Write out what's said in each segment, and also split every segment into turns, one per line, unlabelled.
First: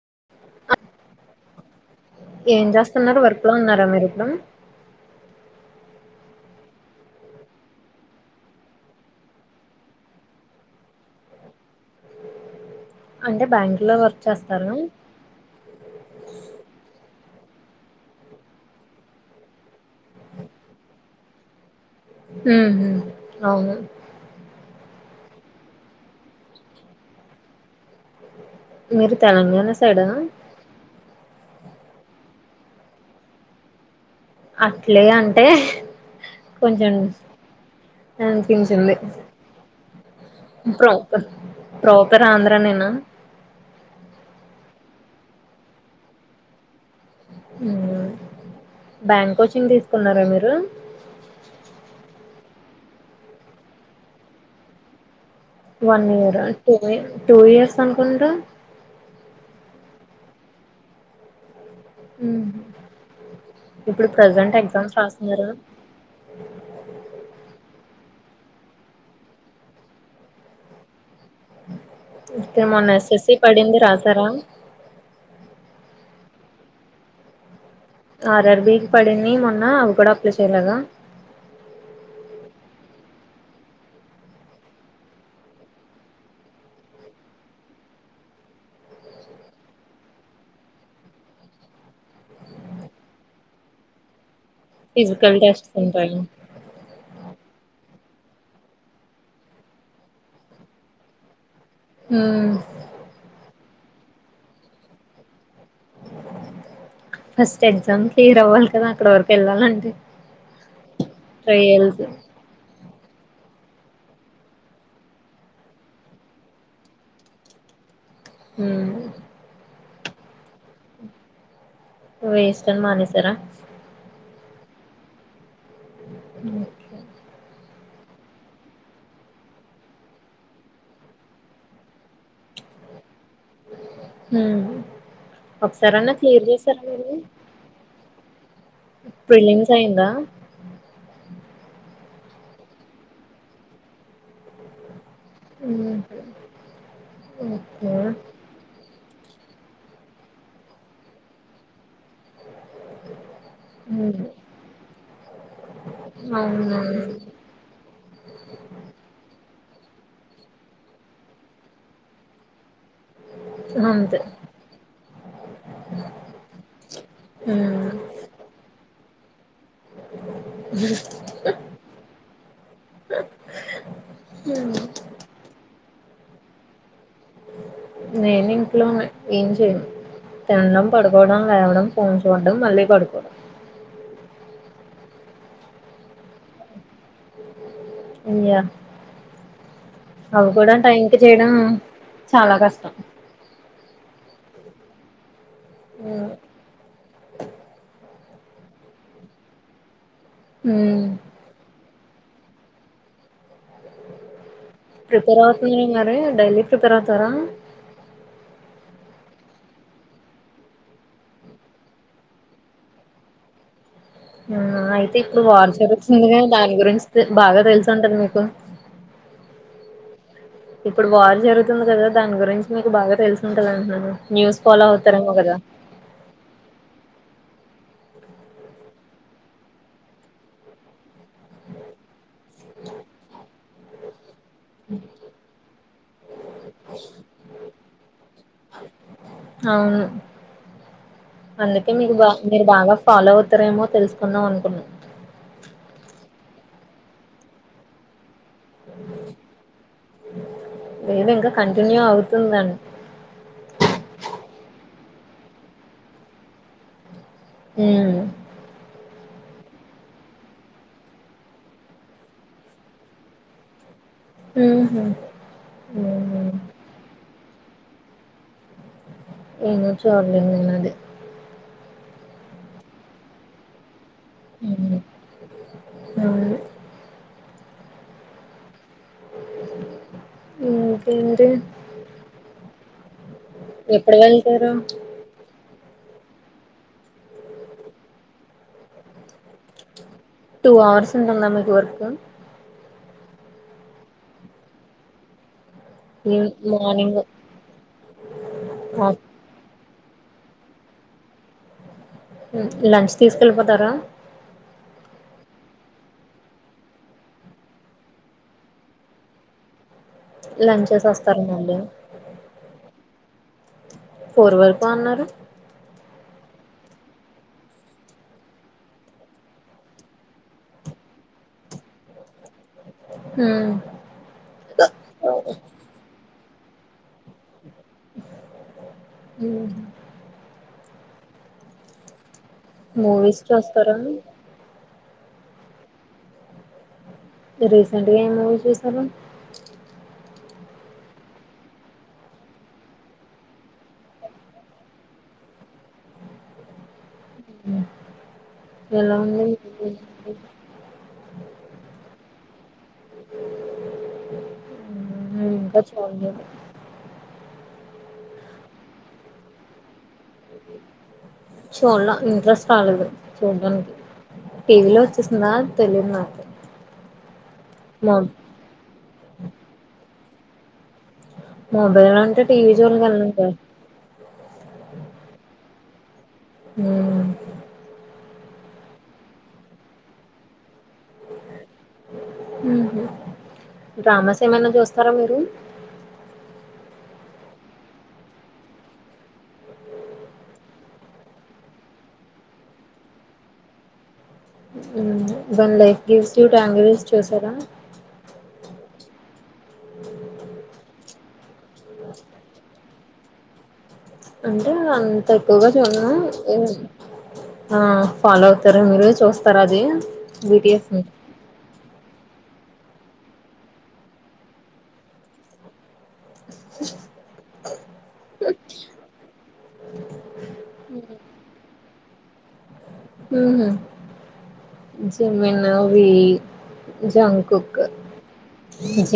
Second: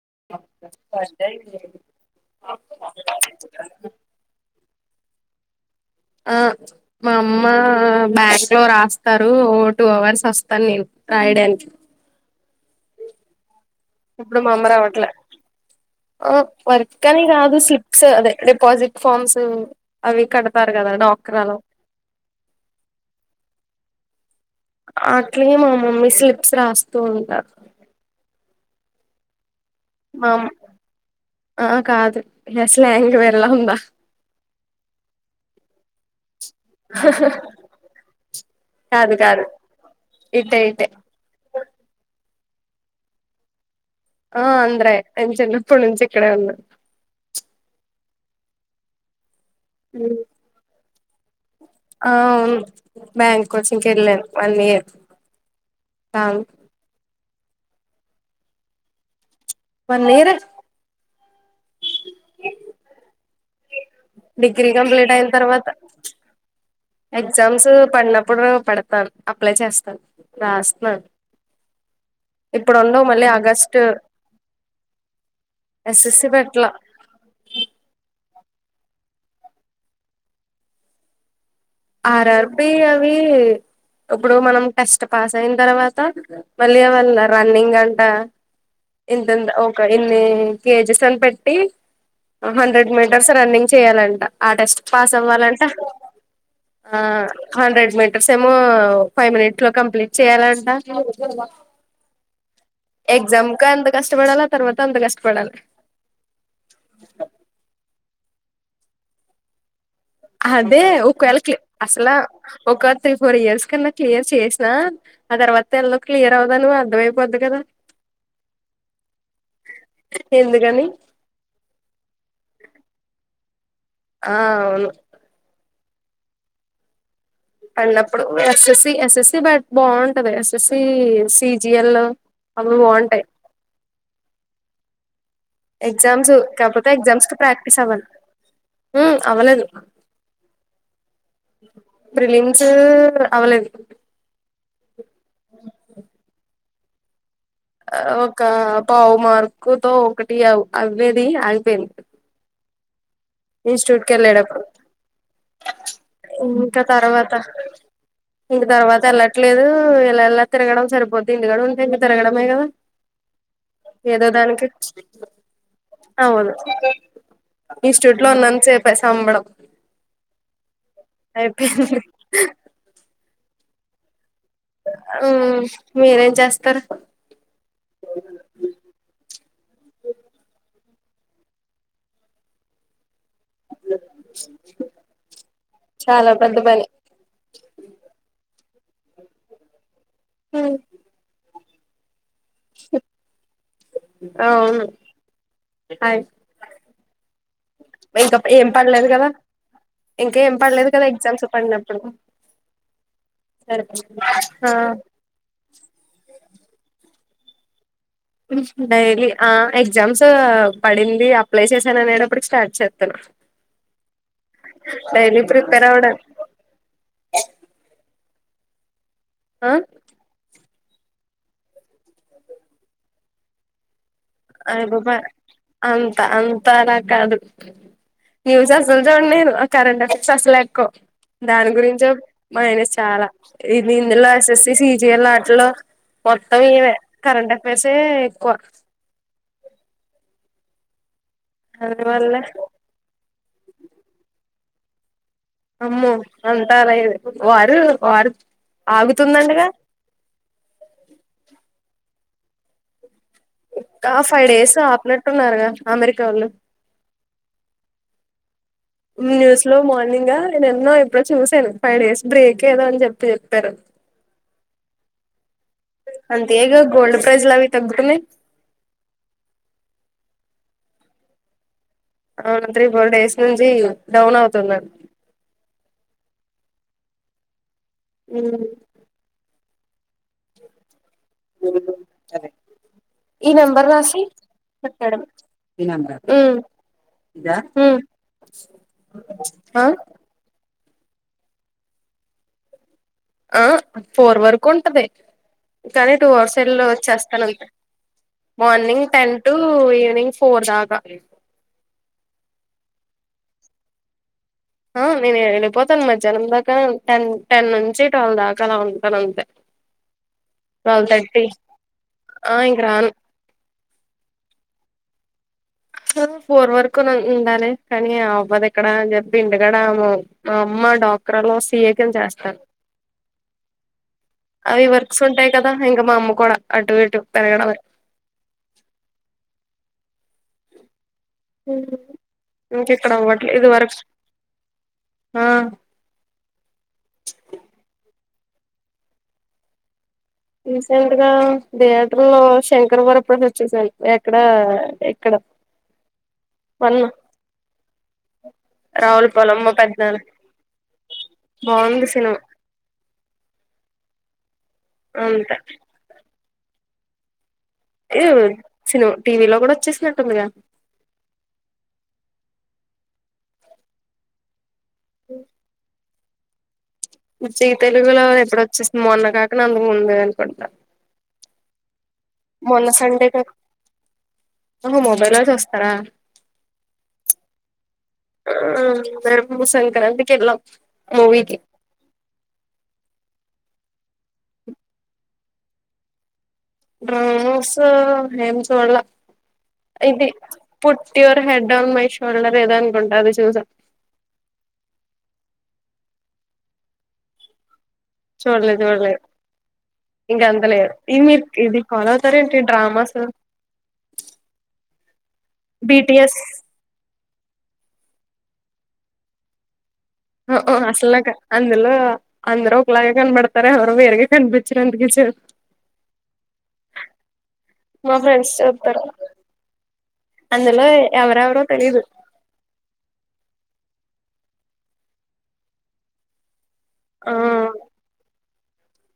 [unintelligible] ఏం చేస్తున్నారు వర్క్ లో ఉన్నారా మీరు ఇప్పుడు.
ఆ మా అమ్మ మేగిసిమామ్ రాస్తారు ఓ టూ అవర్స్ వస్తాను, నేను రాయడానికి.
అంటే బ్యాం
ఇప్పుడు మాఅమ్మ రావట్లే ఆ వర్క్ అని కాదు. స్లిప్స్ అదే డిపాజిట్ ఫామ్స్ అవి కడతారు కదా డ్వాక్రా లో.
ఉ అవును
అట్లే మా మమ్మీ స్లిప్స్ రాస్తూ ఉంటారు.
మీరు తెలంగాణ స సైడ
మా ఆ కాదు ఎ స్లెంగ్ వెరలా ఉందా.
అట్లే అంటే కొంచెం అనిపించింది
కాదు కాదు ఇటే ఇటే
ప్రాపర్ ప్రాపర్ ఆంధ్రా నేనా
ఆ ఆంధ్రే నేన్ చిన్నప్పున్నించి ఇక్కడే ఉన్నా
[inaudible] బ్యాంక్ కోచింగ్ తీసుకున్నారా మీరు
అ అవును బ్యాంక్ కోచింగ్ కెళ్ళాను వన్ ఇయర్
వన్ఇయర్ ఆ టూ ఇయర్స్ అనుకుంటా
వన్ ఇయర్
హ
డిగ్రీ కంప్లీట్ అయిన తర్వాత ఎగ్జామ్స్ పడ్డ అప్పుడు పడతాను అప్లై చేస్తాను రాస్తున్నాను
అయితే
ఇప్పుడు
మొన్న
ఉండవు మళ్ళీ
ఎస్ఎస్సి పడింది
ఆగస్టు
రాసారా
ఎస్ఎస్సీ బ్యాంక్ లా
ఆర్ఆర్బికి పడింది మొన్న అవి కూడా అప్లై చేయలేదా
ఆర్ఆర్బీ అవి ఇప్పుడు మనం టెస్ట్ పాస్ అయిన తర్వాత మళ్ళీ రన్నింగ్ అంట ఇంత ఒక ఇన్ని కేజెస్ అని పెట్టి హండ్రెడ్ మీటర్స్ రన్నింగ్ చేయాలంట ఆ టెస్ట్ పాస్
ఫిజికల్
అవ్వాలంటే
టెస్ట్స్ ఉంటాయి
ఆ హండ్రెడ్ మీటర్స్ ఏమో ఫైవ్ మినిట్స్ లో కంప్లీట్ చేయాలంట
ఆ
ఎక్జామ్ క ఎంత కష్టపడాల తర్వాత అంత కష్టపడాల
ఫస్ట్ ఎగ్జామ్ ఈడవ్వలి కదా అక్కడ వరకు వెళ్లాలంటే
అదే ఒకవేళకి అసలా ఒక త్రీ ఫోర్ ఇయర్స్ కన్నా క్లియర్ చేసినా ఆ తర్వాత ఎందుకు క్లియర్ అవదో అర్ధంమయిపోదీ కదా
అ
ఎందుకని
వేస్ట్ అని మానేసార
ఆ అవును
[inaudible]
పన్నప్పుడు ఎస్ఎస్సి ఎస్ఎస్సి బ బాగుంటది ఎస్ఎస్సి సీజిఎల్ అవి బాగుంటాయి
హ
ఎగ్జామ్స్ కాకపోతే ఎగ్జామ్స్ కు ప్రాక్టీస్ అవ్వాలి అవ్వలేదు
ప్రిలిమ్స్ అయిందా
ప్రిలిమ్స్ అవ్వలేదు
[inaudible] ఓకే
ఒక పావు మార్కు తో ఒకటి అయ్యేది ఆగిపోయింది ఇన్స్టిట్యూట్కి
హ్మ్
వెళ్ళేటప్పుడు
అవునా
ఇంకా తర్వాత ఇంక తర్వాత వెళ్లట్లేదు ఇలా ఎలా తిరగడం సరిపోద్ది ఇంటికాడుంటే ఇంక తిరగడమే కదా
అంతే
ఏదో దానికి అవును
హ్మ్
ఇష్ట ఉన్నంతసేపే సంబడం ఐపిఎల్
అ
ఉమ్ మీరేం చేస్తారు
నేను ఇంట్లోనే ఏం చేయను తినడం పడుకోవడం లేవడం ఫోన్ చూడడం మళ్ళీ పడుకోవడం
చాలా పెద్ద పని
అయ్యా అవి కూడా టైంకి చేయడం చాలా కష్టం
అవును అయ్
ఉమ్
ఇంకా ఏం పనిలేదు కదా ఇంకా ఏం పనీలేదు కదా
హ్మ్.
ఎగ్జామ్స్ పడినప్పుడు ఆ
ప్రిపేర్ అవుతున్నారా మరి డైలీ ప్రిపేర్ అ వతరా
డైలీ ఆ ఎగ్జామ్స్ పడింది అప్లై చేశాను అనేటప్పుడుకి స్టార్ట్ చేస్తాను
అయితే
డైలీ
ఇప్పుడు వారు
ప్రిపేర్ అవ్వడం
జరుగుతుందిగా దాని గురించి బాగా తెలుసు ఉంటది మీకు
ఆ
ఇప్పుడు వార్ జరుగుతుంది కదా దాని గురించి మీకు బాగా తెలుసు ఉంటంది అంటున్నాను న్యూస్
అ
ఫాలో
ఐదు రూపాయ
అవుతారేమో కదా
అంత అంతలా కాదు న్యూస్ అసలు చూడను నేను ఆ కరెంట్ అఫైర్స్ అసలు ఎక్కువ దాని గురించో మైనస్ చాలా ఇది ఇందులో ఎస్ ఎస్ సి సిజిల ఆటలో మొత్తం ఇవ కరెంట్ అఫైర్సే ఎక్కువ
అవును అందుకే మీకు బా
అందువల్ల
మీరు బాగా ఫాలో అవుతారేమో తెలుసుకుందాం అనుకున్నా
అమ్మో అంతార వారు వారు ఆగుతుందంటగా
ఏది ఇంకా కంటిన్యూ అవు తుందని
ఇ ఫైవ్ డేస్ ఆపనట్టున్నారుగా అమెరికా వాళ్ళు
ఉమ్
న్యూస్ లో మార్నింగ్ నేను ఎన్నో ఎప్పుడో చూసాను ఫైవ్ డేస్ బ్రేక్ ఏదో అని చెప్పి చెప్పారు
ఉహు
అంత
ఉమ్
ఏదొ గోల్డ్ ప్రైజ లావి తగ్గుతున్నాయ్
ఏను చూడలే నెనది
అవును త్రి ఫోర్ డేస్ నుంచి డౌన్ అవుతుందండి
ఉమ్. అవును
ఉం
ఉం ఏంటి
ఈ నెంబర్
ఎప్పుడు వెళ్తారు
ఉం ఇదా ఉం ఆ
టూ అవర్స్ ఉంటందా మీకు వర్క్
ఆ ఫోర్ వరకు ఉంటది కానీ టూ అవర్స్
మార్నింగ్
ఎల్లోచ్చేస్తాను అంతే morning ten to evening four దా గ
లంచ్ తీసుకెళ్ళిపోతారా
ఆ నే నె వెళ్ళిపోతాను మధ్యానం దాకా టెన్ టెన్ నుంచి ట్వెల్వ్ దాకా అలా ఉంటాను అంతే
లంచెస్
ట్వెల్వ్
వస్తారు
థర్టీ
మళ్ళీ
ఆ ఇంక రాను
ఫోర్ వరకు అన్నారు
ఫోర్ వరకు ఉండాలి కానీ అవ్వదు ఎక్కడ అని చెప్పి ఇంటికాడ మా అమ్మ డాక్టర్లో సీఏకని చేస్తాను
హ్మ్
అవి వర్క్స్ ఉంటాయి కదా ఇంకా మా అమ్మ కూడా అటు ఇటు పెరగడం
ఉమ్
[unintelligible] ఇంక ఇక్కడ
మూవీస్
అవ్వట్లే వర్క్
చూస్తారా
ఆ
రీసెంట్ గా ఎ మ్ మూవీ చూసారు
రీసెంట్ గా థియేటర్ లో శంకర్ వర ప్రసాద్ చూసాను ఎక్కడ ఎక్కడ పన్న
ఎలా
రావుల
ఉంది
పలమ్మ మా పెదనాన్న బాగుంది సినిమా
[inaudible]
అంతే
ఇంకా చాల
ఏవ్ సినిమా టీవీ లో కూడా వచ్చేసిన
చూడ్ల ఇంట్రెస్ట్ రాలేదు చూడ్డానికి టీవీలో వచ్చేస్తుందా తెలియదు నాకు
చ్చ
మొ
తెలుగులో ఎప్పుడ వచ్చేస్తుంది మొన్న కాక అందుకు ముందు అని కొడత
వంటచేయడాని అంత టీవీ జోలికెళ్ళానండి
హో మొబైల్లో చూస్తారా
హ్మ్
బ్రమ్ము సంక్రాంతికెల్లాం మూవకి
డ్రామాస్ ఏమైనా చూస్తారా మీరు
డ్రామోస్ హేం చూడలా ఇది put your head on my shoulder ఏదో అనుకుంట అది చూసా
when life gives you tangerines చూసారా
చూడలేదు చూడలేదు ఇంక అంతలేదు ఇది మీరు ఇది ఫాలో అవుతార ఏంటి డ్రామాస్
అంటే అంత ఎక్కువగా చూన్ను
బిటిఎస్
ఆ ఫాలో అవుతారు మీరు చూస్తార అది బిటిఎస్ ని
అసలునాక అందులో అందరు ఒకలాగే కనపడతారు ఎవరో వేరుగ కనిపించారుందుక మా ఫ్రెండ్స్ చెప్తారు అందులో ఎవరెవరో తెలిదు
జిమిన్, వి జంగ్కుక్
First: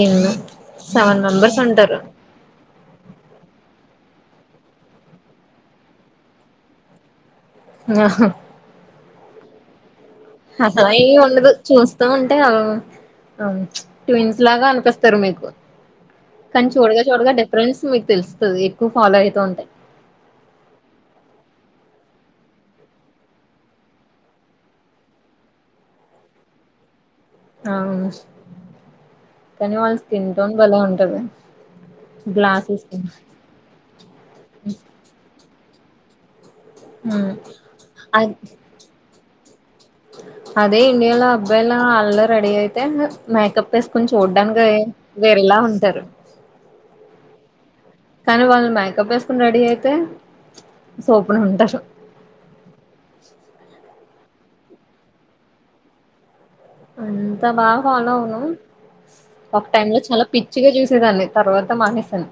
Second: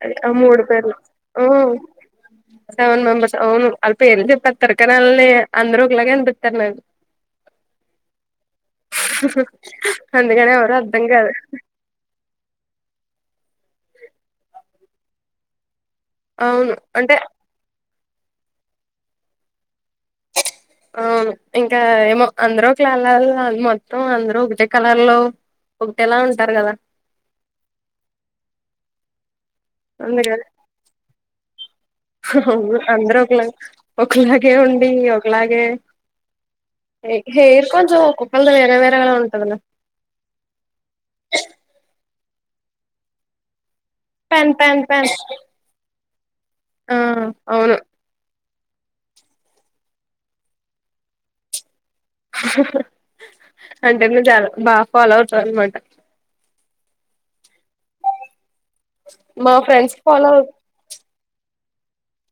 అదే ఆ మూడు పేరు
ఉంటారు
సెవెన్ మెంబర్స్ అవును వాళ్ళ పేర్ చెప్పి తరకనాళని అందరు ఒకలాగ అనిపితారు నా
ఆ
అందుకని ఎవరు
అసలు
అర్థం
ఏం
కాదు
ఉండదు చూస్తా ఉంటే అ ట్విన్స్ లాగా అనిపిస్తారు మీకు కానీ
అవును
చూడగా
అంటే
చూడగా డిఫరెన్స్ తెలుస్తుంది ఎక్కువ ఫాలో అయిత ఉంటాయి
ఆ ఇంకా ఏమో అందరు కాలలు మొత్తం అందరు ఒకటే కలర్లో ఒకటేలా ఉంటారు కదా
అవును కానీ వాళ్ళు స్కిన్ టోన్ బలే ఉంటది గ్లాసీ స్కిన్
అందరు ఒకలా ఒకలాగే ఉండి ఒకలాగే ఏ
హ్మ్.
హేర్ కొంచం ఒ
అద్
కుక్కల్ ది వేర వేరగా ఉంటదిలే
అదే ఇండియాలో అబ్బాయిలా అల్లా రెడీ అయితే మేకప్ వేసుకొని
పెన్
చూడ్డానికి
పెన్ పెన్
వేరేలా ఉంటారు
ఆ అవును
కానీ వాళ్ళు మేకప్ వేసుకుని రెడీ అయితే సూపర్గుంటారు
అ చాలా బా ఫాలో అవుతార్ అనమాట
అంతా బాగా ఫాలో అవను
మా
ఒక టైం
ఫ్రెండ్స్
లో చాలా
ఫాలో
పిచ్చిగా చూసేదాన్ని తర్వాత మానేసాను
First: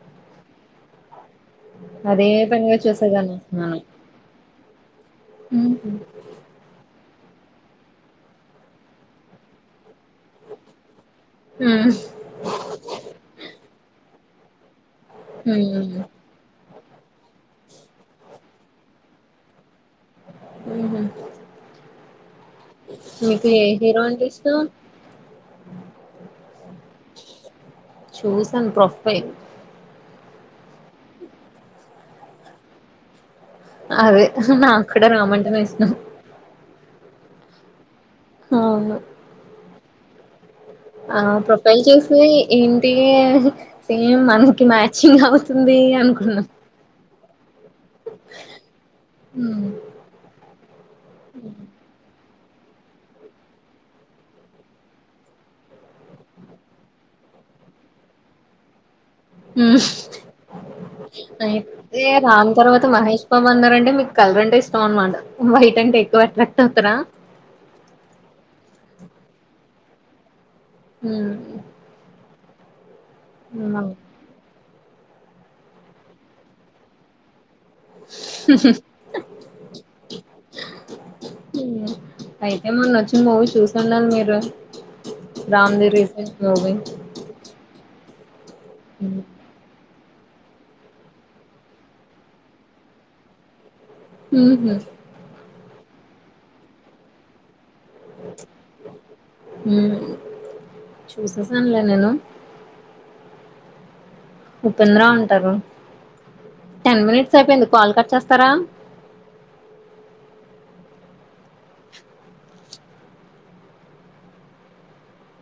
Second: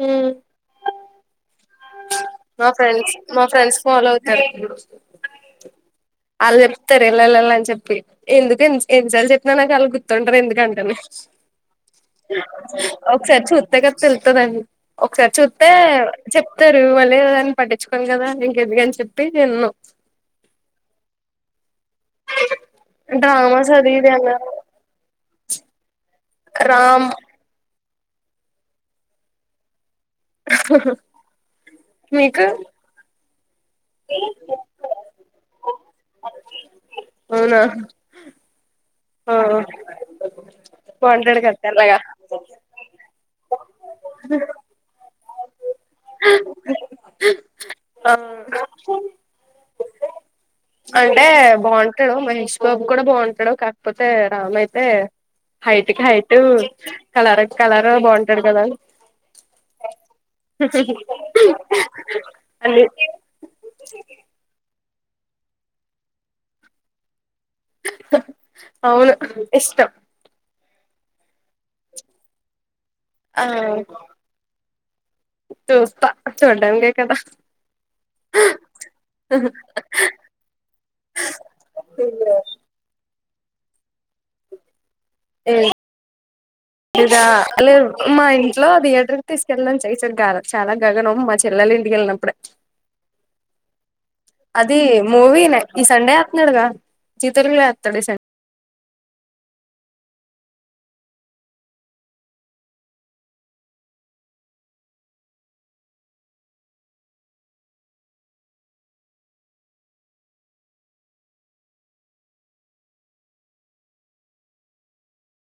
హ్మ్
అదే
మా
పనిగా
ఫ్రెండ్స్
చూసేదాన్ని
మా
అసలు
ఫ్రెండ్స్ ఫాలో అవుతారు
ఉహు.
ఆళ చెప్తారు ఎళ్లెలళ్ల అని చెప్పి ఎందుకే ఎన్నిసార్లు చెప్పినా నాకు అలుగు తుంటారు ఎందుకంటేని
ఉమ్.
ఒకసారి చూత్తే కదా తెలు స్తదండి ఒకసారి చూత్తే
ఉమ్.
చెప్ తారు లేదు దాని పట్టించుకోను కదా ఇంకెందుకని చెప్పి ఇన్ను
ఊహు మీకు ఏ
డ్రామాస్ అది
హీరో
ఇది
అంటే
అన్నారు
ఇష్టం
రామ్
చూసాను ప్రొఫైల్
మీకు
అదే నా క్కూడా రామయ వైష్ణవ్
అవునా
అవును
ఆ
ఆ
బాగుంటాడు కదా
ప్రొఫైల్
తెల్లగా
చూసి ఏంటే సేమ్ మనకి మ్యాచింగ్ అవు తుంది అనుకున్నా
ఆ
హ్మ్.
అంటే బాగుంటాడు మహేష్ ష్ బాబు కూడా బాగుంటాడు కాకపోతే రామ్ అయితే హైట్ కి హైటు కలర్ కు కలర్ బాగుంటాడు కదా
ఉ అయితే రామ్
అన్ని
తర్వాత మహేష్ బాబు అన్నారంటే మీకు కలర్ అంటే ఇష్ ష్టం అన్నమాట వైట్ అంటే ఎక్కువ అట్రాక్ట్ అవుతారా
అవును ఇష్టం
హు
ఆ చూస్తా చూడ్డానికి అయితే బా
అయితే మన్నొచ్చు మూవీ చూసిండరు మీరు రామ్ ది రీసెంట్ మూవీ
అమ్మాయి లో
హ్మ్.
టిఏటర్కి తీసుకెళ్ళడం చేయిచ్చు కాదు చాలా గగనం మా చెల్లెలు ఇంటికి వెళ్ళినప్పుడే
హుహు.
అదిీ మూవినే ఈ సండే వత్తనాడుగా జీతం తో ఆ డాసెన్
ఉమ్ చూసేసానులే నేను ఉపేంద్ర అంటారు టెన్ మినిట్స్ అయిపోయింది కాల్ కట్ చేస్తారా